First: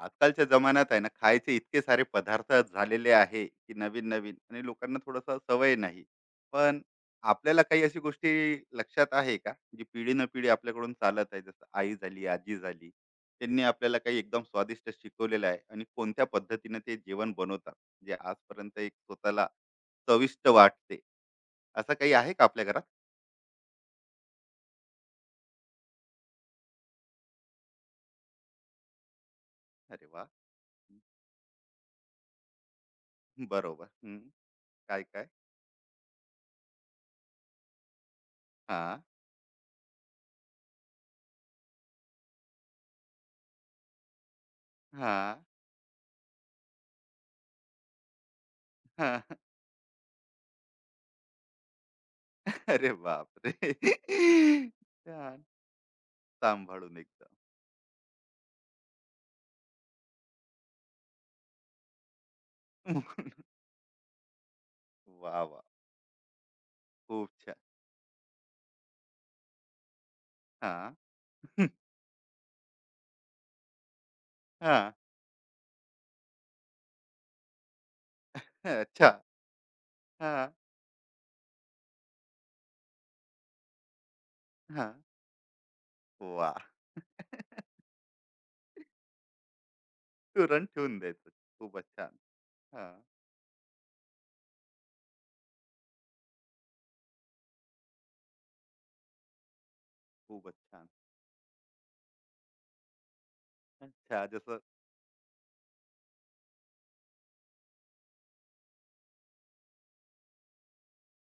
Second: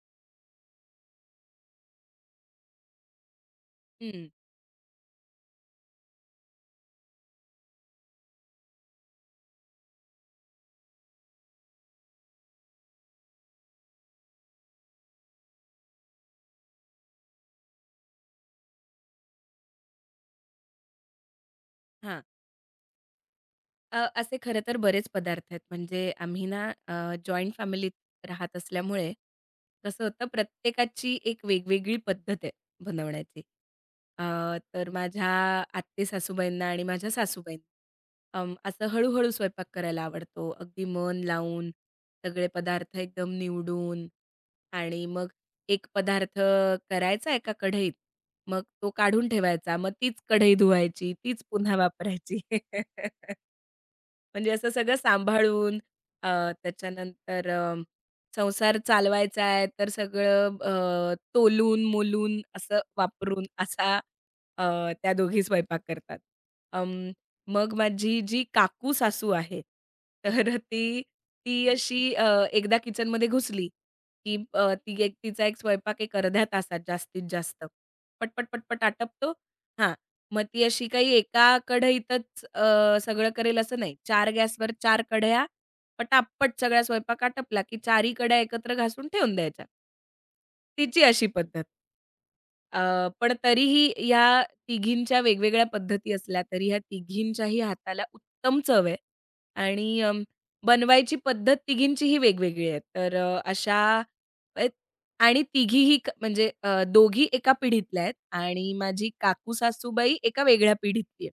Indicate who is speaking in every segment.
Speaker 1: आजकालच्या जमान्यात आहे ना खायचे इतके सारे पदार्थ झालेले आहे की नवीन
Speaker 2: हं,
Speaker 1: नवीन आणि लोकांना थोडंसं सवय नाही पण आपल्याला काही अशी गोष्टी लक्षात आहे का जी पिढी न पिढी आपल्याकडून चालत आहे जसं आई झाली आजी झाली त्यांनी आपल्याला काही एकदम स्वादिष्ट शिकवलेलं आहे आणि कोणत्या पद्धतीने ते जेवण बनवतात जे आजपर्यंत एक स्वतःला चविष्ट वाटते असं काही
Speaker 2: हां.
Speaker 1: आहे का आपल्या घरात?
Speaker 2: असे खरं तर बरेच पदार्थ आहेत. म्हणजे आम्ही ना जॉइंट फॅमिलीत राहत असल्यामुळे कसं
Speaker 1: अरे वा,
Speaker 2: होतं प्रत्येकाची एक वेगवेगळी पद्धत आहे बनवण्याची.
Speaker 1: बरोबर, हम्म.
Speaker 2: अ, तर
Speaker 1: काय काय?
Speaker 2: माझ्या आत्ते-सासूबाईंना आणि माझ्या सासूबाईंना
Speaker 1: हा,
Speaker 2: असं हळू-हळू स्वयंपाक करायला आवडतो. अगदी मन लावून, सगळे पदार्थ एकदम निवडून आणि
Speaker 1: हा,
Speaker 2: मग एक पदार्थ करायचा एका कढईत, मग तो
Speaker 1: हा.
Speaker 2: काढून ठेवायचा. मग तीच कढई धुवायची, तीच पुन्हा वापरायची.
Speaker 1: अरे बापरे!
Speaker 2: म्हणजे असं सगळं
Speaker 1: छान.
Speaker 2: सांभाळून अ,
Speaker 1: सांभाळून एकदम.
Speaker 2: त्याच्यानंतर संसार चालवायचा आहे, तर सगळं तोलून-मोलून असं वापरून असा अ, त्या
Speaker 1: वाह,
Speaker 2: दोघी
Speaker 1: वाह!
Speaker 2: स्वयंपाक करतात. अं,
Speaker 1: खूप छान.
Speaker 2: मग माझी जी काकू-सासू आहे, तर ती
Speaker 1: हां.
Speaker 2: ती अशी एकदा किचनमध्ये घुसली, की
Speaker 1: हां.
Speaker 2: ती एक तिचा एक स्वयंपाक एक अर्ध्या तासात जास्तीत जास्त. पट, पट,
Speaker 1: अच्छा.
Speaker 2: आटपतो. हां, मग
Speaker 1: हां,
Speaker 2: ती अशी काही एका कढईतच सगळं करेल असं नाही. 4 गॅसवर
Speaker 1: हां.
Speaker 2: 4 कढया, पटापट
Speaker 1: वाह!
Speaker 2: सगळा स्वयंपाक आटपला, की 4ही कढया एकत्र घासून ठेवून द्यायच्या.
Speaker 1: तुरंत ठेवून
Speaker 2: तिची अशी
Speaker 1: द्यायचं.
Speaker 2: पद्धत.
Speaker 1: खूपच छान. हां,
Speaker 2: अ, पण तरीही ह्या तिघींच्या वेगवेगळ्या पद्धती असल्या तरी ह्या तिघींच्याही हाताला उत्तम चव आहे आणि
Speaker 1: खूपच छान.
Speaker 2: बनवायची पद्धत तिघींचीही वेगवेगळी आहे. तर अशा
Speaker 1: अच्छा जसं,
Speaker 2: अ, आणि तिघीही म्हणजे दोघी एका पिढीतल्या आहेत आणि माझी काकू सासूबाई एका वेगळ्या पिढीतली आहे.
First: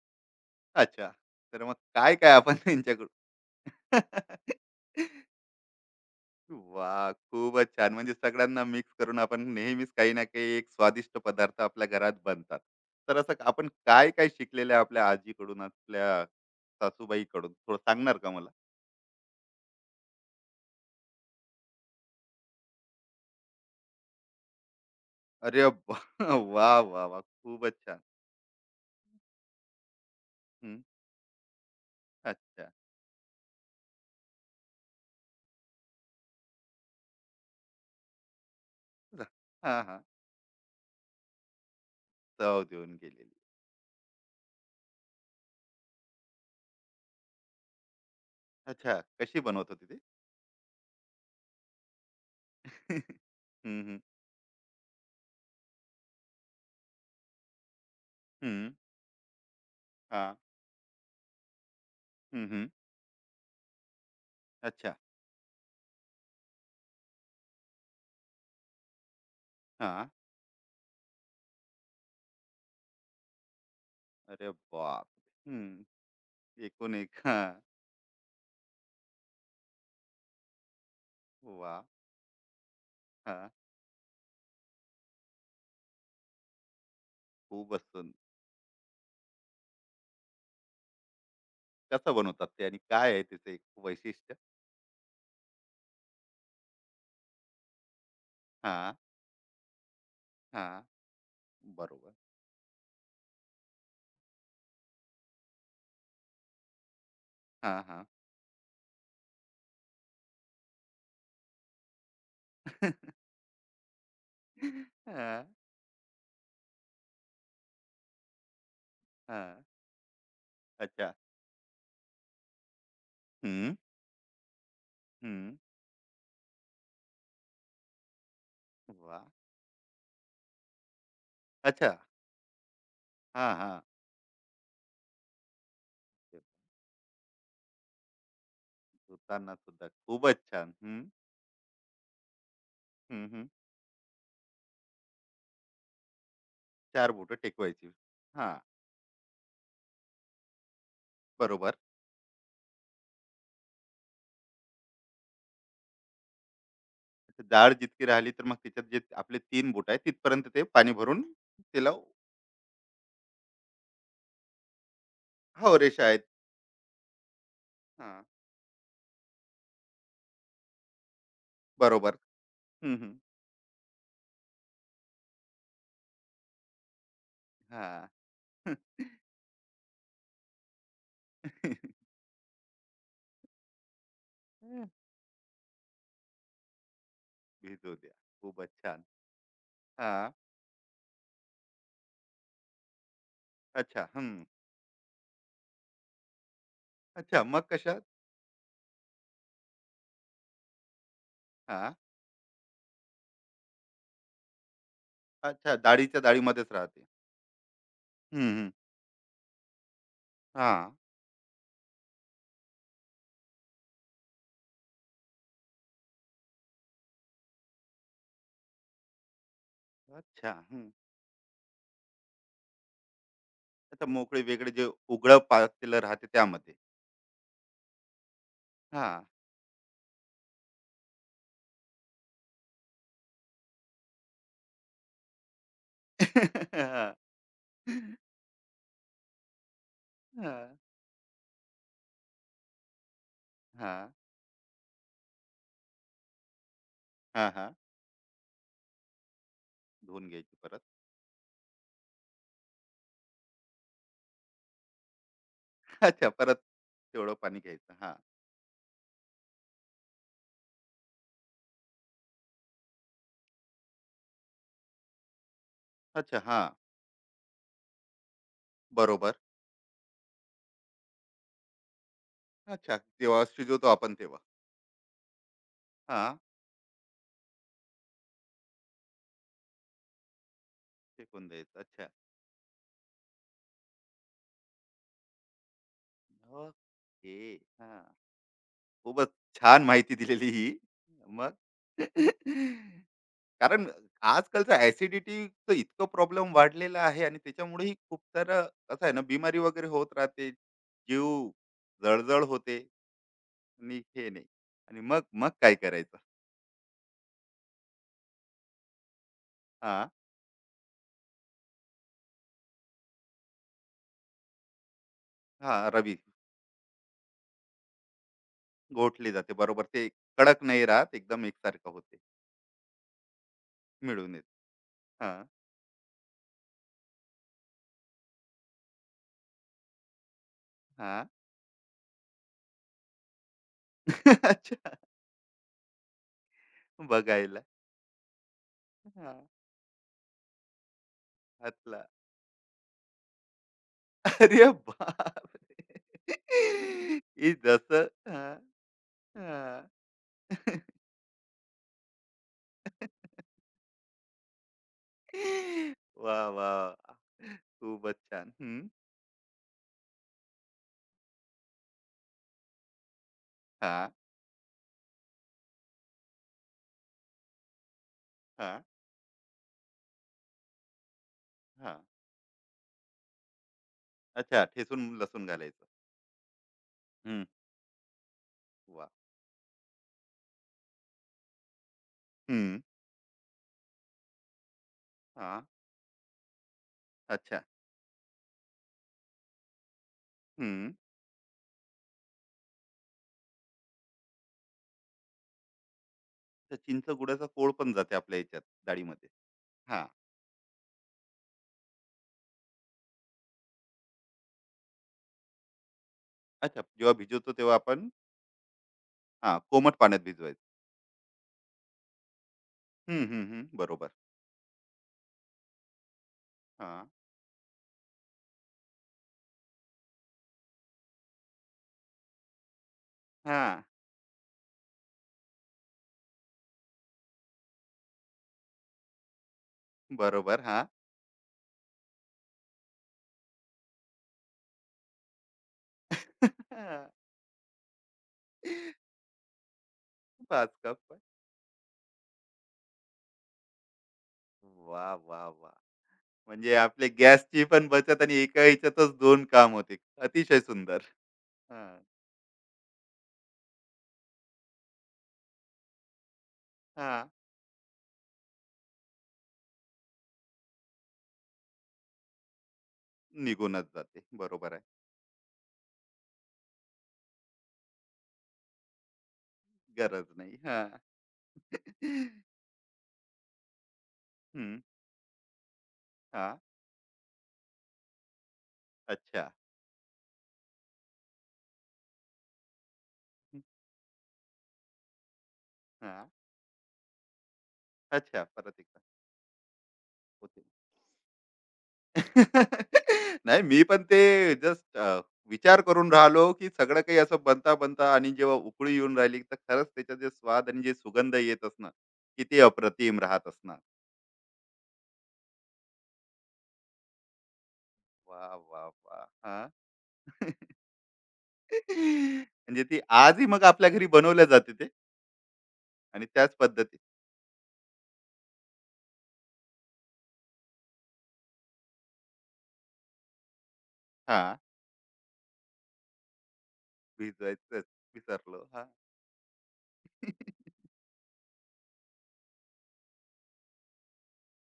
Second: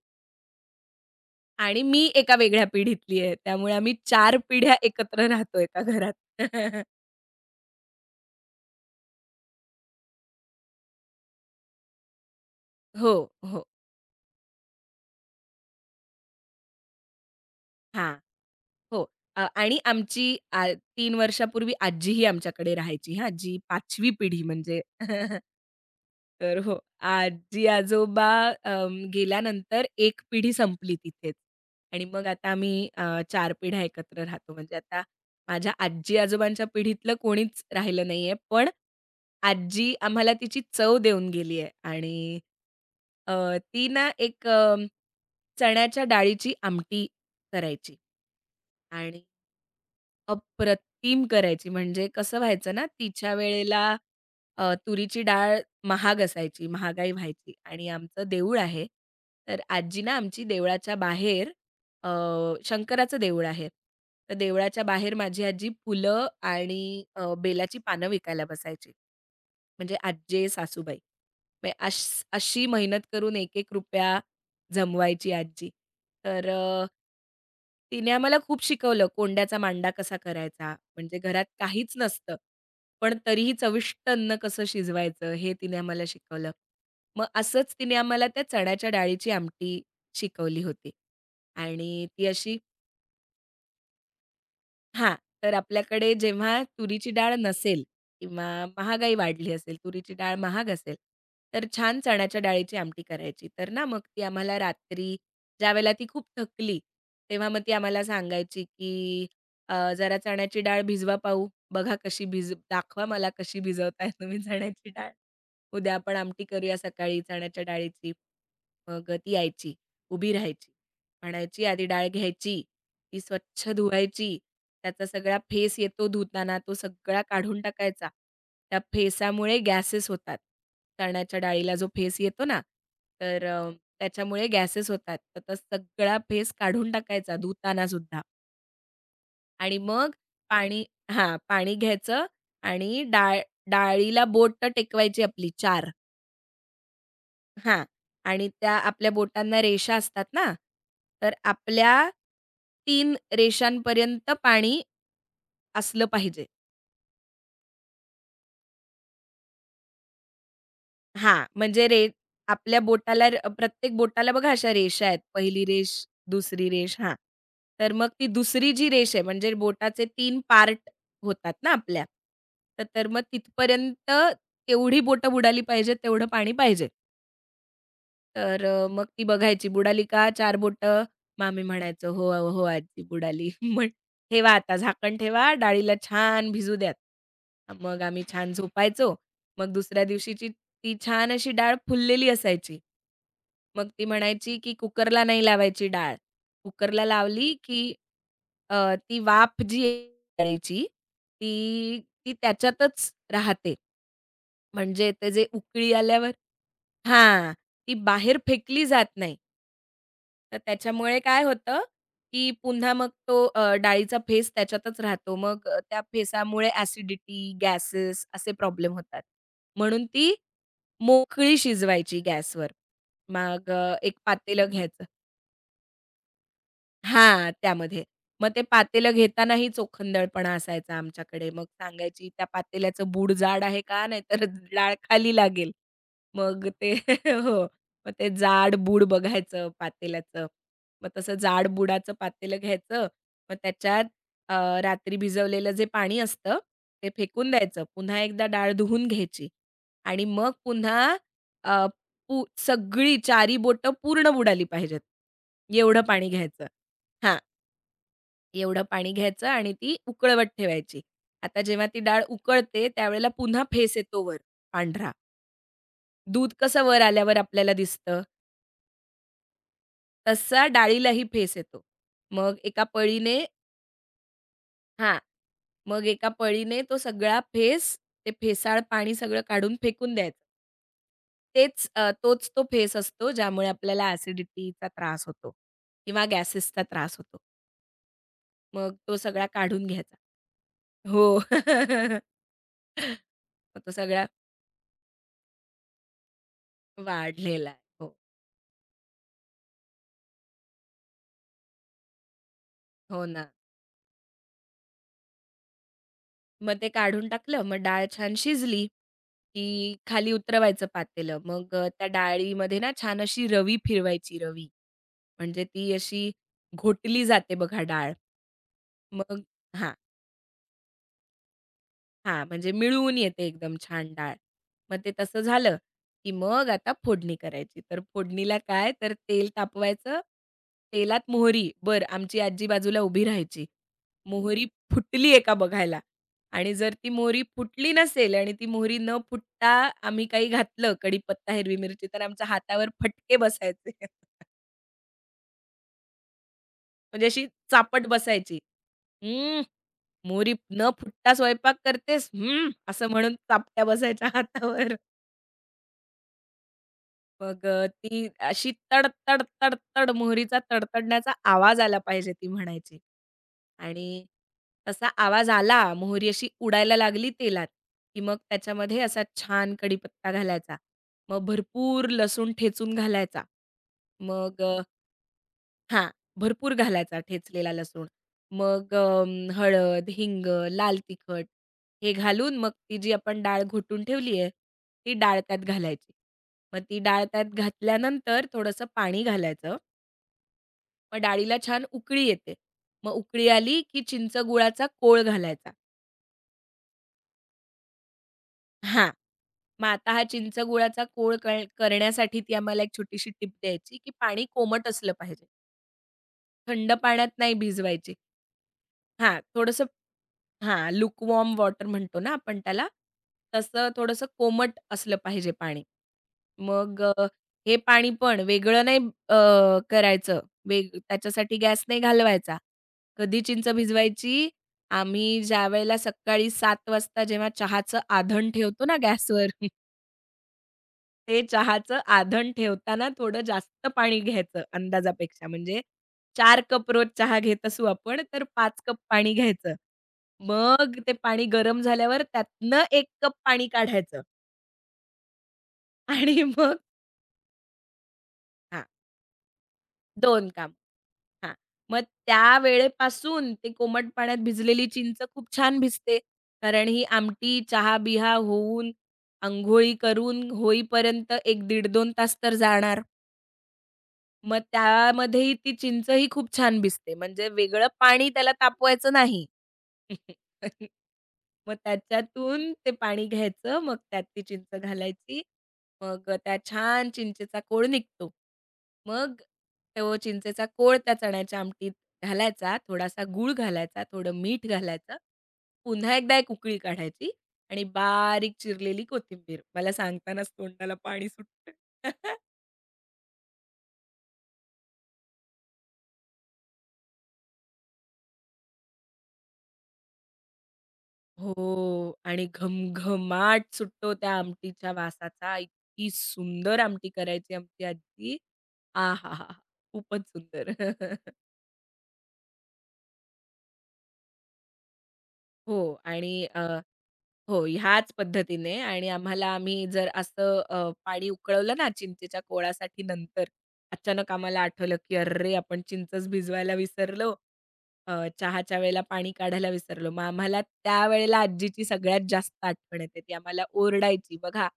Speaker 1: अच्छा. तर मग
Speaker 2: आणि मी
Speaker 1: काय-काय
Speaker 2: एका
Speaker 1: आपण
Speaker 2: वेगळ्या पिढीतली
Speaker 1: त्यांच्याकडून.
Speaker 2: आहे. त्यामुळे आम्ही चार पिढ्या एकत्र राहतो एका घरात.
Speaker 1: वा, खूपच छान. म्हणजे सगळ्यांना मिक्स करून आपण नेहमीच काही ना काही एक स्वादिष्ट पदार्थ आपल्या घरात बनतात.
Speaker 2: हो,
Speaker 1: तर असं
Speaker 2: हो.
Speaker 1: आपण काय-काय शिकलेलं आहे आपल्या आजीकडून, आपल्या सासूबाईकडून थोडं
Speaker 2: हां.
Speaker 1: सांगणार का मला?
Speaker 2: हो. आणि आमची आ 3 वर्षापूर्वी आजीही आमच्याकडे राहायची हां, जी 5वी पिढी म्हणजे
Speaker 1: अरे वाह!
Speaker 2: तर हो,
Speaker 1: वाह, वाह, वाह! खूपच छान.
Speaker 2: आजी-आजोबा गेल्यानंतर एक पिढी
Speaker 1: हं.
Speaker 2: संपली तिथेच आणि मग आता
Speaker 1: अच्छा.
Speaker 2: आम्ही 4 पिढ्या एकत्र राहतो. म्हणजे आता माझ्या आजी-आजोबांच्या पिढीतलं कोणीच राहिलं नाहीये. पण
Speaker 1: जा. हां,
Speaker 2: आजी
Speaker 1: हां.
Speaker 2: आम्हाला तिची चव देऊन गेली आहे आणि
Speaker 1: चव देऊन गेलेली.
Speaker 2: ती ना एक चण्याच्या डाळीची आमटी करायची
Speaker 1: अच्छा.
Speaker 2: आणि
Speaker 1: कशी बनवत होती ती?
Speaker 2: अप्रतिम करायची. म्हणजे कसं व्हायचं ना,
Speaker 1: हं,
Speaker 2: तिच्या वेळेला
Speaker 1: हं.
Speaker 2: तुरीची डाळ महाग असायची, महागाई व्हायची आणि आमचं देऊळ
Speaker 1: हं.
Speaker 2: आहे. तर आजी ना
Speaker 1: हां.
Speaker 2: आमची देवळाच्या बाहेर अ,
Speaker 1: हं, हं.
Speaker 2: शंकराचं देऊळ आहे. तर देवळाच्या
Speaker 1: अच्छा.
Speaker 2: बाहेर माझी आजी फुलं आणि बेलाची पानं विकायला बसायची. म्हणजे
Speaker 1: हां.
Speaker 2: आज्जे, सासूबाई. मग अशी मेहनत करून ₹1-₹1
Speaker 1: अरे
Speaker 2: जमवायची
Speaker 1: बापरे!
Speaker 2: आजी.
Speaker 1: हं.
Speaker 2: तर
Speaker 1: एकूण एक. हां.
Speaker 2: तिने आम्हाला खूप शिकवलं कोंड्याचा मांडा कसा करायचा. म्हणजे घरात
Speaker 1: वाह!
Speaker 2: काहीच नसतं, पण
Speaker 1: हां.
Speaker 2: तरीही चविष्ट अन्न कसं शिजवायचं हे तिने आम्हाला शिकवलं. मग असंच
Speaker 1: खूपच
Speaker 2: तिने
Speaker 1: सुंदर.
Speaker 2: आम्हाला त्या चण्याच्या डाळीची आमटी शिकवली होती आणि
Speaker 1: कसं
Speaker 2: ती
Speaker 1: बनवतात
Speaker 2: अशी
Speaker 1: ते आणि काय आहे त्याचं एक वैशिष्ट्य?
Speaker 2: हां, तर आपल्याकडे जेव्हा तुरीची डाळ नसेल किंवा
Speaker 1: हां,
Speaker 2: महागाई वाढली असेल, तुरीची डाळ महाग
Speaker 1: हां.
Speaker 2: असेल, तर छान
Speaker 1: बरोबर.
Speaker 2: चण्याच्या डाळीची आमटी करायची. तर ना मग ती आम्हाला रात्री ज्यावेळेला ती खूप थकली, तेव्हा मग ती
Speaker 1: हां,
Speaker 2: आम्हाला
Speaker 1: हां.
Speaker 2: सांगायची, की "जरा चण्याची डाळ भिजवा पाहू. बघा कशी दाखवा मला कशी भिजवताय तुम्ही चण्याची डाळ.
Speaker 1: हां,
Speaker 2: उद्या आपण आमटी करूया सकाळी चण्याच्या डाळीची." मग ती
Speaker 1: हां.
Speaker 2: यायची, उभी राहायची.
Speaker 1: अच्छा.
Speaker 2: म्हणायची, "आधी डाळ घ्यायची. ती स्वच्छ
Speaker 1: हं,
Speaker 2: धुवायची. त्याचा सगळा
Speaker 1: हं.
Speaker 2: फेस येतो धुताना तो सगळा काढून टाकायचा. त्या
Speaker 1: वाह!
Speaker 2: फेसामुळे गॅसेस होतात. चण्याच्या डाळीला जो
Speaker 1: अच्छा.
Speaker 2: फेस येतो ना, तर
Speaker 1: हां, हां.
Speaker 2: त्याच्यामुळे गॅसेस होतात. तर तो सगळा
Speaker 1: ते
Speaker 2: फेस काढून टाकायचा धुताना सुद्धा
Speaker 1: धुताना
Speaker 2: आणि
Speaker 1: सुद्धा
Speaker 2: मग
Speaker 1: खूपच छान.
Speaker 2: पाणी
Speaker 1: हं,
Speaker 2: हां, पाणी घ्यायचं आणि
Speaker 1: हं, हं.
Speaker 2: डाळीला बोटं टेकवायची आपली चार,
Speaker 1: 4 बोटं
Speaker 2: हां
Speaker 1: टेकवायची.
Speaker 2: आणि
Speaker 1: हां,
Speaker 2: त्या आपल्या बोटांना रेषा असतात ना, तर
Speaker 1: बरोबर.
Speaker 2: आपल्या 3 रेषांपर्यंत पाणी असलं पाहिजे.
Speaker 1: आता डाळ जितकी राहिली तर मग त्याच्यात जे आपले 3 बोटं आहेत तिथपर्यंत ते पाणी भरून
Speaker 2: हां, म्हणजे
Speaker 1: त्याला.
Speaker 2: रे आपल्या बोटाला प्रत्येक बोटाला बघा अशा रेषा आहेत. पहिली
Speaker 1: हो,
Speaker 2: रेष,
Speaker 1: रेषा आहेत.
Speaker 2: दुसरी रेष हां. तर मग
Speaker 1: हां,
Speaker 2: ती दुसरी जी रेष आहे म्हणजे बोटाचे 3 पार्ट होतात ना आपल्या.
Speaker 1: बरोबर.
Speaker 2: तर
Speaker 1: हं,
Speaker 2: तर
Speaker 1: हं.
Speaker 2: मग तिथपर्यंत तेवढी बोटं बुडाली पाहिजेत, तेवढं पाणी पाहिजे.
Speaker 1: हां.
Speaker 2: तर मग ती बघायची, "बुडाली का 4 बोटं?" मग आम्ही "हो, हो आजी बुडाली." मग "ठेवा आता झाकण ठेवा, डाळीला छान भिजू द्यात."
Speaker 1: भिजू
Speaker 2: मग
Speaker 1: द्या.
Speaker 2: आम्ही छान
Speaker 1: खूपच छान.
Speaker 2: झोपायचो. मग दुसऱ्या
Speaker 1: हां.
Speaker 2: दिवशीची ती छान अशी डाळ फुललेली असायची. मग ती
Speaker 1: अच्छा. हं.
Speaker 2: म्हणायची, की कुकरला नाही लावायची डाळ. कुकरला
Speaker 1: अच्छा.
Speaker 2: लावली,
Speaker 1: मग
Speaker 2: की
Speaker 1: कशात?
Speaker 2: ती वाफ जी आहे डाळीची,
Speaker 1: हां.
Speaker 2: ती ती त्याच्यातच राहते. म्हणजे ते जे
Speaker 1: अच्छा,
Speaker 2: उकळी
Speaker 1: डाळीच्या
Speaker 2: आल्यावर
Speaker 1: डाळीमध्येच राहते.
Speaker 2: हां, ती बाहेर
Speaker 1: हं, हं.
Speaker 2: फेकली जात नाही. तर
Speaker 1: हां.
Speaker 2: त्याच्यामुळे काय होतं, की पुन्हा मग तो डाळीचा फेस त्याच्यातच राहतो. मग त्या फेसामुळे ॲसिडिटी, गॅसेस असे प्रॉब्लेम होतात. म्हणून ती
Speaker 1: अच्छा. हं.
Speaker 2: मोकळी शिजवायची गॅसवर. मग
Speaker 1: आता
Speaker 2: एक पातेलं
Speaker 1: मोकळे-वेगळे जे
Speaker 2: घ्यायचं
Speaker 1: उघडं पातेलं राहते त्यामध्ये.
Speaker 2: हां, त्यामध्ये. मग ते पातेलं
Speaker 1: हां.
Speaker 2: घेतानाही चोखंदळपणा असायचा आमच्याकडे. मग सांगायची, "त्या पातेल्याचं बूड जाड आहे का? नाहीतर डाळ खाली लागेल." मग ते
Speaker 1: हां.
Speaker 2: हो. मग ते जाड-बूड बघायचं पातेल्याचं.
Speaker 1: हां.
Speaker 2: मग तसं जाड-बुडाचं पातेलं घ्यायचं. मग त्याच्यात
Speaker 1: हां.
Speaker 2: अ, रात्री भिजवलेलं जे पाणी असतं, ते
Speaker 1: हां,
Speaker 2: फेकून
Speaker 1: हां.
Speaker 2: द्यायचं. पुन्हा एकदा डाळ धुवून घ्यायची आणि
Speaker 1: धुवून
Speaker 2: मग
Speaker 1: घ्यायची परत.
Speaker 2: पुन्हा अ, सगळी 4ही बोटं पूर्ण बुडाली पाहिजेत. एवढं
Speaker 1: अच्छा,
Speaker 2: पाणी
Speaker 1: परत
Speaker 2: घ्यायचं.
Speaker 1: तेवढं
Speaker 2: हां,
Speaker 1: पाणी घ्यायचं. हां.
Speaker 2: एवढं पाणी घ्यायचं आणि ती उकळवत ठेवायची. आता जेव्हा ती डाळ उकळते त्यावेळेला पुन्हा फेस येतो वर पांढरा.
Speaker 1: अच्छा.
Speaker 2: दूध
Speaker 1: हां.
Speaker 2: कसं वर आल्यावर आपल्याला दिसतं,
Speaker 1: बरोबर.
Speaker 2: तसा डाळीलाही फेस येतो. मग एका
Speaker 1: अच्छा. जेव्हा
Speaker 2: पळीने
Speaker 1: शिजवतो आपण तेव्हा.
Speaker 2: हां, मग एका
Speaker 1: हां.
Speaker 2: पळीने तो सगळा फेस, ते फेसाळ पाणी सगळं काढून फेकून द्यायचं.
Speaker 1: फेकून द्यायचं. अच्छा.
Speaker 2: तोच तो फेस असतो ज्यामुळे आपल्याला ॲसिडिटीचा त्रास होतो किंवा गॅसेसचा त्रास
Speaker 1: ओके.
Speaker 2: होतो.
Speaker 1: हां.
Speaker 2: मग तो
Speaker 1: खूपच
Speaker 2: सगळा
Speaker 1: छान
Speaker 2: काढून
Speaker 1: माहिती
Speaker 2: घ्यायचा.
Speaker 1: दिलेली ही.
Speaker 2: हो.
Speaker 1: मग?
Speaker 2: मग
Speaker 1: कारण
Speaker 2: तो सगळा
Speaker 1: आजकालचं ऍसिडिटीचं इतकं प्रॉब्लेम वाढलेला आहे आणि
Speaker 2: वाढलेला आहे.
Speaker 1: त्याच्यामुळेही
Speaker 2: हो,
Speaker 1: खूप सारं कसं आहे ना, बिमारी वगैरे होत राहते, जीव जळजळ होते
Speaker 2: हो ना.
Speaker 1: आणि हे नाही. आणि मग मग काय करायचं?
Speaker 2: मग ते काढून टाकलं, मग डाळ छान शिजली, की
Speaker 1: हा,
Speaker 2: खाली उतरवायचं पातेलं. मग त्या डाळीमध्ये ना छान अशी रवी फिरवायची रवी. म्हणजे
Speaker 1: हा,
Speaker 2: ती
Speaker 1: रवी.
Speaker 2: अशी घोटली जाते बघा डाळ.
Speaker 1: गोठली
Speaker 2: मग
Speaker 1: जाते बरोबर
Speaker 2: हां.
Speaker 1: ते. कडक नाही राहत, एकदम एकसारखं होते.
Speaker 2: हां, म्हणजे मिळून येते एकदम छान डाळ.
Speaker 1: मिळून येत.
Speaker 2: मग ते
Speaker 1: हा,
Speaker 2: तसं झालं, की मग आता फोडणी करायची. तर फोडणीला काय तर तेल तापवायचं,
Speaker 1: हा.
Speaker 2: तेलात मोहरी बर, आमची आजी बाजूला उभी राहायची. मोहरी
Speaker 1: अच्छा,
Speaker 2: फुटली आहे का बघायला आणि जर ती मोहरी
Speaker 1: बघायला.
Speaker 2: फुटली नसेल आणि ती मोहरी न
Speaker 1: हा,
Speaker 2: फुटता आम्ही काही घातलं कढीपत्ता, हिरवी
Speaker 1: हातला.
Speaker 2: मिरची तर आमच्या हातावर फटके बसायचे.
Speaker 1: अरे बाप,
Speaker 2: म्हणजे अशी
Speaker 1: जस.
Speaker 2: चापट
Speaker 1: हा,
Speaker 2: बसायची. "हं,
Speaker 1: हा.
Speaker 2: मोहरी न फुटता स्वयंपाक करतेस? हं." असं म्हणून चापट्या बसायच्या हातावर.
Speaker 1: वाह! वाह! वाह!
Speaker 2: मग
Speaker 1: खूपच
Speaker 2: ती
Speaker 1: छान.
Speaker 2: अशी
Speaker 1: हं.
Speaker 2: तड, तड, तड, तड मोहरीचा तडतडण्याचा आवाज आला पाहिजे ती म्हणायची
Speaker 1: हां,
Speaker 2: आणि तसा आवाज आला, मोहरी अशी उडायला लागली तेलात, की मग
Speaker 1: हां,
Speaker 2: त्याच्यामध्ये असा छान कढीपत्ता घालायचा. मग
Speaker 1: हां.
Speaker 2: भरपूर लसूण ठेचून घालायचा. मग
Speaker 1: अच्छा,
Speaker 2: अ,
Speaker 1: ठेचून लसूण घालायचं.
Speaker 2: हां, भरपूर घालायचा
Speaker 1: हं.
Speaker 2: ठेचलेला लसूण. मग
Speaker 1: वाह!
Speaker 2: हळद, हिंग, लाल तिखट हे घालून मग
Speaker 1: हं.
Speaker 2: ती जी आपण डाळ घोटून ठेवली आहे, ती डाळ
Speaker 1: हां.
Speaker 2: त्यात घालायची. मग ती डाळ त्यात
Speaker 1: अच्छा.
Speaker 2: घातल्यानंतर थोडंसं पाणी घालायचं.
Speaker 1: हं.
Speaker 2: मग डाळीला छान उकळी येते. मग उकळी आली की चिंच गुळाचा कोळ घालायचा.
Speaker 1: तर चिंच गुळाचा कोळ पण जाते आपल्या याच्यात,
Speaker 2: हां,
Speaker 1: डाळीमध्ये.
Speaker 2: मग
Speaker 1: हां.
Speaker 2: आता हा चिंच गुळाचा कोळ करण्यासाठी ती आम्हाला एक छोटीशी टिप द्यायची, की पाणी कोमट असलं पाहिजे.
Speaker 1: अच्छा,
Speaker 2: थंड
Speaker 1: जेव्हा
Speaker 2: पाण्यात
Speaker 1: भिजवतो
Speaker 2: नाही
Speaker 1: तेव्हा आपण.
Speaker 2: भिजवायची. हां,
Speaker 1: हां,
Speaker 2: थोडंसं
Speaker 1: कोमट पाण्यात भिजवायचं.
Speaker 2: हां, लुकवॉर्म वॉटर म्हणतो ना आपण त्याला,
Speaker 1: हं, हं, हं.
Speaker 2: तसं
Speaker 1: बरोबर.
Speaker 2: थोडंसं कोमट असलं पाहिजे पाणी. मग
Speaker 1: हां.
Speaker 2: हे पाणी पण वेगळं नाही अ, करायचं. त्याच्यासाठी गॅस नाही घालवायचा. कधी चिंच
Speaker 1: हां.
Speaker 2: भिजवायची? आम्ही ज्यावेळेला सकाळी 7 वाजता जेव्हा चहाचं आधण ठेवतो ना गॅसवर.
Speaker 1: बरोबर. हां. 5
Speaker 2: ते चहाचं आधण ठेवताना थोडं जास्त पाणी घ्यायचं अंदाजापेक्षा. म्हणजे 4 कप रोज चहा घेत असू आपण, तर 5 कप पाणी घ्यायचं.
Speaker 1: कप.
Speaker 2: मग ते पाणी गरम झाल्यावर त्यातनं 1 कप पाणी काढायचं
Speaker 1: वाह! वाह! वाह!
Speaker 2: आणि
Speaker 1: म्हणजे
Speaker 2: मग
Speaker 1: आपले गॅसची पण बचत आणि एका
Speaker 2: हां,
Speaker 1: ह्याच्यातच 2 काम होते.
Speaker 2: 2
Speaker 1: अतिशय
Speaker 2: कामं.
Speaker 1: सुंदर.
Speaker 2: हां,
Speaker 1: हां.
Speaker 2: मग त्या वेळेपासून ते कोमट पाण्यात भिजलेली चिंच खूप छान भिजते. कारण ही
Speaker 1: हां.
Speaker 2: आमटी, चहा-बिहा होऊन, अंघोळी करून होईपर्यंत 1 दीड 2 तास तर जाणार.
Speaker 1: निघूनच जाते.
Speaker 2: मग
Speaker 1: बरोबर आहे.
Speaker 2: त्यामध्येही ती चिंचही खूप छान भिजते. म्हणजे वेगळं पाणी त्याला तापवायचं नाही.
Speaker 1: गरज नाही. हां.
Speaker 2: मग त्याच्यातून ते पाणी घ्यायचं, मग त्यात ती चिंच
Speaker 1: हं.
Speaker 2: घालायची. मग त्या
Speaker 1: हां.
Speaker 2: छान चिंचेचा कोळ निघतो. मग
Speaker 1: अच्छा.
Speaker 2: तो चिंचेचा कोळ त्या चण्याच्या आमटीत घालायचा, थोडासा गूळ घालायचा, थोडं मीठ घालायचं. पुन्हा
Speaker 1: हां.
Speaker 2: एकदा एक उकळी काढायची आणि
Speaker 1: अच्छा,
Speaker 2: बारीक
Speaker 1: परत एकदा
Speaker 2: चिरलेली कोथिंबीर. मला सांगतानाच
Speaker 1: होते.
Speaker 2: तोंडाला पाणी सुटतंय.
Speaker 1: नाही, मी पण ते, जस्ट विचार करून राहिलो, की सगळं काही असं बनता-बनता आणि जेव्हा उकळी येऊन राहिली, तर खरंच त्याचा जे स्वाद आणि जे सुगंध
Speaker 2: हो
Speaker 1: येत असणार,
Speaker 2: आणि
Speaker 1: किती अप्रतिम राहत
Speaker 2: घमघमाट
Speaker 1: असणार.
Speaker 2: सुटतो त्या आमटीच्या वासाचा. इतकी सुंदर आमटी करायची आमची आजी.
Speaker 1: वाह! वाह! वाह!
Speaker 2: आहाहा!
Speaker 1: हां.
Speaker 2: खूपच सुंदर.
Speaker 1: म्हणजे ती आजही मग आपल्या घरी बनवल्या जाते ते
Speaker 2: हो
Speaker 1: आणि
Speaker 2: आणि
Speaker 1: त्याच पद्धतीत.
Speaker 2: हो ह्याच पद्धतीने आणि आम्हाला आम्ही जर असं पाणी उकळवलं ना चिंचेच्या कोळासाठी नंतर, अचानक
Speaker 1: हां.
Speaker 2: आम्हाला आठवलं की "अरे! आपण चिंचच भिजवायला विसरलो."
Speaker 1: भिजवायचंच विसरलो.
Speaker 2: चहाच्या
Speaker 1: हां.
Speaker 2: वेळेला पाणी काढायला विसरलो. मग आम्हाला त्यावेळेला आजीची सगळ्यात जास्त आठवण येते. ती आम्हाला ओरडायची, "बघा,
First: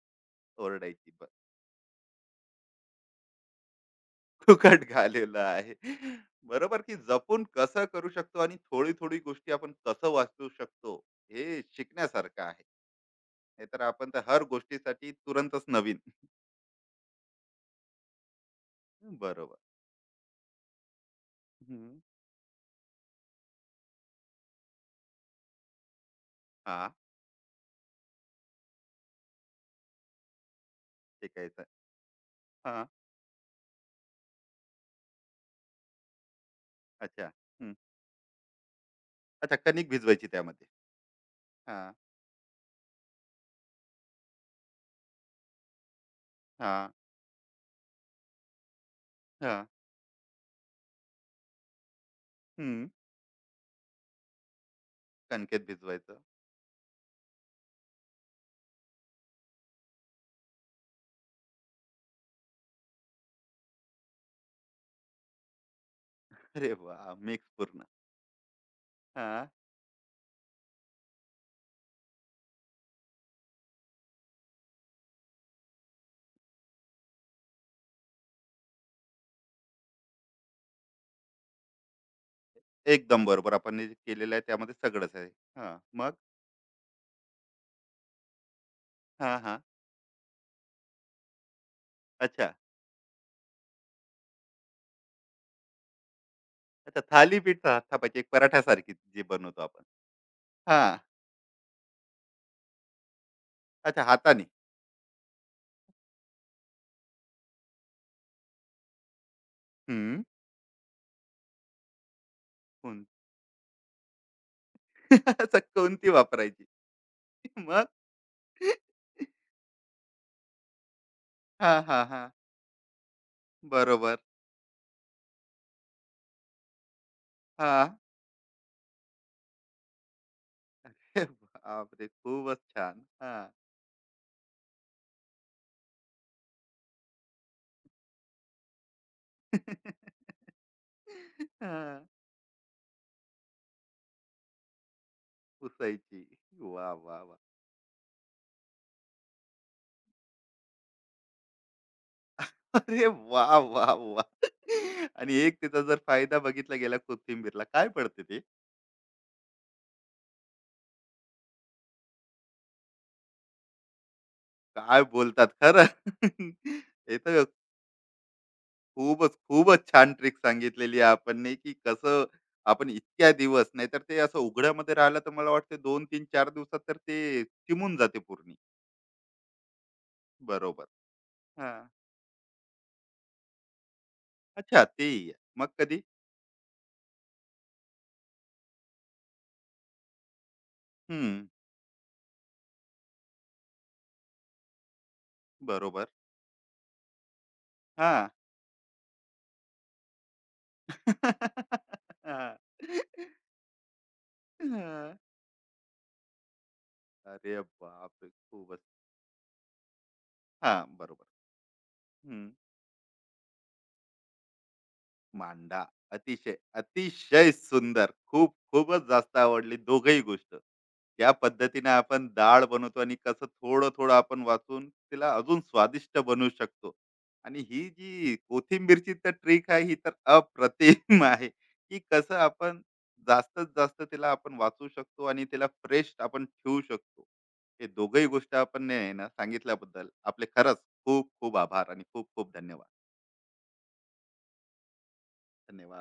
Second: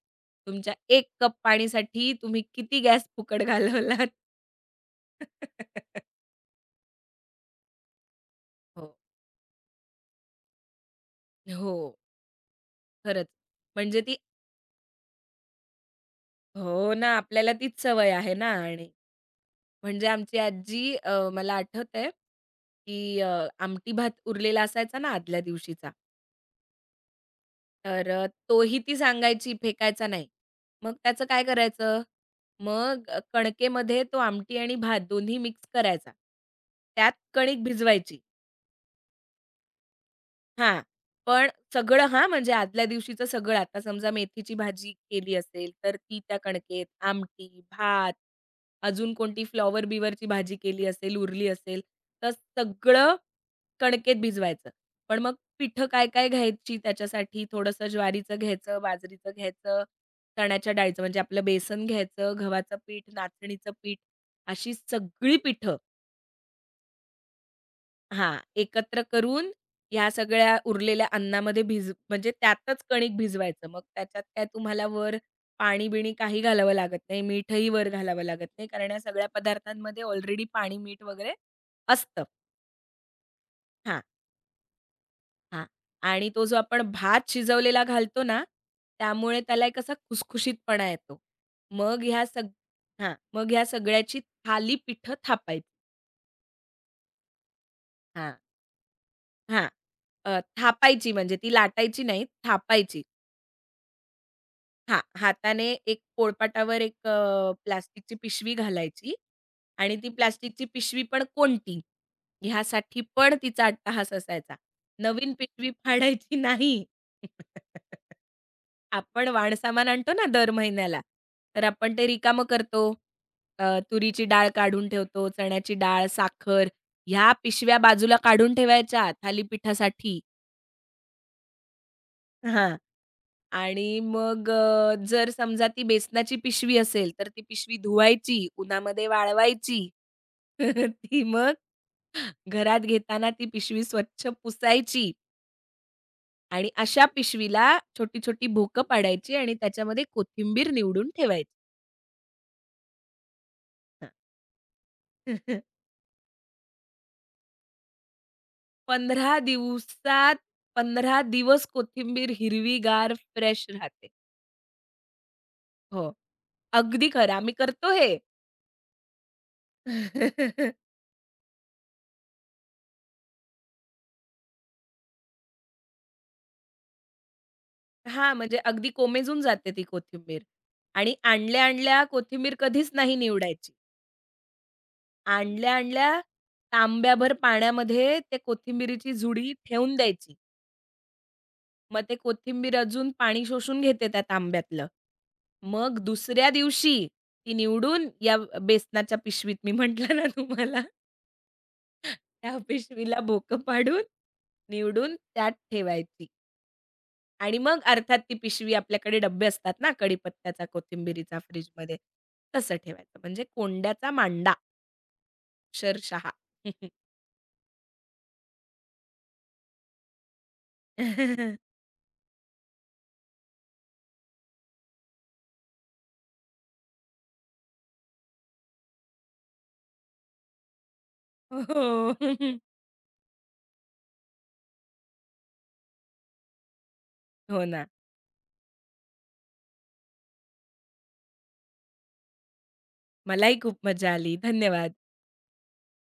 Speaker 2: तुमच्या एक
Speaker 1: ओरडायची
Speaker 2: कप पाणीसाठी तुम्ही किती गॅस फुकट घालवलात."
Speaker 1: फुकट घालेलं आहे. बरोबर, की जपून कसं करू शकतो आणि थोडी
Speaker 2: हो,
Speaker 1: थोडी गोष्टी आपण कसं वाचू शकतो, हे
Speaker 2: हो,
Speaker 1: शिकण्यासारखं आहे.
Speaker 2: खरंच.
Speaker 1: नाहीतर
Speaker 2: म्हणजे
Speaker 1: आपण
Speaker 2: ती
Speaker 1: तर हर गोष्टीसाठी तुरंतच नवीन.
Speaker 2: हो ना, आपल्याला तीच सवय आहे ना आणि
Speaker 1: बरोबर.
Speaker 2: म्हणजे आमची आजी मला
Speaker 1: हम्म.
Speaker 2: आठवतंय, की आमटी भात उरलेला असायचा ना आदल्या दिवशीचा
Speaker 1: हा,
Speaker 2: तर तोही ती सांगायची, फेकायचा नाही. मग त्याचं काय
Speaker 1: शिकायचं.
Speaker 2: करायचं?
Speaker 1: हा,
Speaker 2: मग कणकेमध्ये तो आमटी आणि भात दोन्ही मिक्स करायचा. त्यात
Speaker 1: अच्छा,
Speaker 2: कणिक
Speaker 1: हम्म.
Speaker 2: भिजवायची.
Speaker 1: अच्छा, कणिक भिजवायची त्यामध्ये.
Speaker 2: हां. पण
Speaker 1: हा,
Speaker 2: सगळं हां, म्हणजे आदल्या दिवशीचं सगळं. आता समजा मेथीची भाजी केली असेल, तर ती त्या
Speaker 1: हा,
Speaker 2: कणकेत, आमटी, भात, अजून कोणती
Speaker 1: हा,
Speaker 2: फ्लॉवर-बिवरची भाजी केली असेल, उरली असेल, तर
Speaker 1: हम्म,
Speaker 2: सगळं कणकेत भिजवायचं. पण मग
Speaker 1: कणकेत
Speaker 2: पिठं
Speaker 1: भिजवायचं.
Speaker 2: काय-काय घ्यायची त्याच्यासाठी थोडंसं ज्वारीचं घ्यायचं, बाजरीचं घ्यायचं, चण्याच्या डाळीचं म्हणजे आपलं बेसन घ्यायचं, गव्हाचं पीठ, नाचणीचं पीठ अशी सगळी पिठं
Speaker 1: अरे वा, मिक्स पूर्ण.
Speaker 2: हां, एकत्र
Speaker 1: हा,
Speaker 2: करून ह्या सगळ्या उरलेल्या अन्नामध्ये म्हणजे त्यातच कणिक भिजवायचं. मग त्याच्यात काय तुम्हाला वर पाणी-बिणी काही घालावं लागत नाही. मीठही वर घालावं लागत नाही. कारण या सगळ्या पदार्थांमध्ये ऑलरेडी पाणी, मीठ वगैरे असतं.
Speaker 1: एकदम बरोबर. आपण हे जे
Speaker 2: हां.
Speaker 1: केलेलं आहे त्यामध्ये सगळंच आहे.
Speaker 2: हां.
Speaker 1: हा, मग.
Speaker 2: आणि तो जो आपण भात शिजवलेला घालतो ना,
Speaker 1: हा,
Speaker 2: त्यामुळे
Speaker 1: हा.
Speaker 2: त्याला एक असा खुसखुशीतपणा येतो. मग ह्या सग
Speaker 1: अच्छा.
Speaker 2: हां. मग ह्या सगळ्याची थालीपीठं थापायची.
Speaker 1: अच्छा, थालीपीठ थापायची एक
Speaker 2: हां,
Speaker 1: पराठ्यासारखी जी बनवतो
Speaker 2: हां.
Speaker 1: आपण. हां.
Speaker 2: थापायची म्हणजे ती लाटायची नाही, थापायची.
Speaker 1: अच्छा, हाताने.
Speaker 2: हां. हाताने एक पोळपाटावर एक प्लास्टिकची पिशवी घालायची आणि ती
Speaker 1: हं.
Speaker 2: प्लास्टिकची पिशवी पण कोणती, ह्यासाठी
Speaker 1: कोण?
Speaker 2: पण तिचा अट्टाहास असायचा. नवीन
Speaker 1: असं
Speaker 2: पिशवी
Speaker 1: कोणती
Speaker 2: फाडायची
Speaker 1: वापरायची?
Speaker 2: नाही.
Speaker 1: मग?
Speaker 2: आपण वाणसामान आणतो ना दर महिन्याला, तर
Speaker 1: हां,
Speaker 2: आपण
Speaker 1: हां,
Speaker 2: ते
Speaker 1: हां.
Speaker 2: रिकामं करतो.
Speaker 1: बरोबर.
Speaker 2: तुरीची डाळ काढून ठेवतो, चण्याची डाळ, साखर ह्या पिशव्या
Speaker 1: हां.
Speaker 2: बाजूला काढून ठेवायच्या थालीपीठासाठी.
Speaker 1: बापरे! खूपच
Speaker 2: हां.
Speaker 1: छान. हां.
Speaker 2: आणि मग जर समजा ती बेसनाची पिशवी असेल, तर ती पिशवी धुवायची, उन्हामध्ये वाळवायची. ती मग
Speaker 1: हां.
Speaker 2: घरात घेताना ती पिशवी स्वच्छ पुसायची
Speaker 1: पुसायची.
Speaker 2: आणि
Speaker 1: वाह,
Speaker 2: अशा
Speaker 1: वाह, वाह!
Speaker 2: पिशवीला छोटी-छोटी भोकं पाडायची आणि त्याच्यामध्ये कोथिंबीर निवडून ठेवायची.
Speaker 1: अरे वाह, वाह,
Speaker 2: हां.
Speaker 1: वाह! आणि एक त्याचा जर फायदा बघितला गेला, कोथिंबीरला काय पडते ते?
Speaker 2: 15 दिवसात 15 दिवस कोथिंबीर हिरवीगार फ्रेश राहते.
Speaker 1: काय बोलतात खरं.
Speaker 2: हो. अगदी
Speaker 1: हे
Speaker 2: खरं
Speaker 1: तर
Speaker 2: आम्ही करतो हे.
Speaker 1: खूपच खूपच छान ट्रिक सांगितलेली आहे आपण, की कसं आपण इतक्या दिवस, नाहीतर ते असं उघड्यामध्ये राहिलं तर मला वाटतं दोन तीन चार दिवसात तर ते चिमून जाते
Speaker 2: हां,
Speaker 1: पूर्ण.
Speaker 2: म्हणजे अगदी कोमेजून जाते ती कोथिंबीर
Speaker 1: बरोबर.
Speaker 2: आणि
Speaker 1: हा,
Speaker 2: आणल्या-आणल्या कोथिंबीर कधीच नाही निवडायची.
Speaker 1: अच्छा, ते ही आहे. मग कधी?
Speaker 2: आणल्या-आणल्या तांब्याभर पाण्यामध्ये त्या कोथिंबीरीची जुडी ठेवून द्यायची.
Speaker 1: हम्म.
Speaker 2: मग ते कोथिंबीर अजून पाणी शोषून घेते त्या तांब्यातलं. मग
Speaker 1: बरोबर.
Speaker 2: दुसऱ्या दिवशी ती निवडून
Speaker 1: हा.
Speaker 2: या बेसनाच्या पिशवीत मी म्हटलं ना तुम्हाला
Speaker 1: हा.
Speaker 2: त्या पिशवीला बोकं पाडून,
Speaker 1: हा.
Speaker 2: निवडून त्यात ठेवायची आणि
Speaker 1: अरे
Speaker 2: मग
Speaker 1: बाप
Speaker 2: अर्थात
Speaker 1: रे,
Speaker 2: ती पिशवी
Speaker 1: खूपच.
Speaker 2: आपल्याकडे डब्बे असतात ना कढीपत्त्याचा,
Speaker 1: हा, बरोबर.
Speaker 2: कोथिंबिरीचा फ्रिजमध्ये,
Speaker 1: हम्म,
Speaker 2: तसं ठेवायचं. म्हणजे कोंड्याचा मांडा
Speaker 1: मांडा.
Speaker 2: अक्षरशः.
Speaker 1: अतिशय अतिशय सुंदर, खूप खूपच जास्त आवडली दोघही गोष्ट, ज्या पद्धतीने आपण डाळ बनवतो आणि कसं थोडं थोडं आपण वाचून तिला अजून स्वादिष्ट बनवू शकतो, आणि ही जी कोथिंबीरची तर ट्रिक आहे, ही तर अप्रतिम आहे, की
Speaker 2: हो.
Speaker 1: कसं आपण जास्तीत जास्त तिला आपण वाचू शकतो आणि तिला फ्रेश आपण ठेवू शकतो.
Speaker 2: हो
Speaker 1: हे
Speaker 2: ना.
Speaker 1: दोघही गोष्ट आपण ना सांगितल्याबद्दल आपले खरंच खूप खूप आभार आणि खूप खूप धन्यवाद.
Speaker 2: मलाही खूप मजा आली. धन्यवाद.
Speaker 1: धन्यवाद.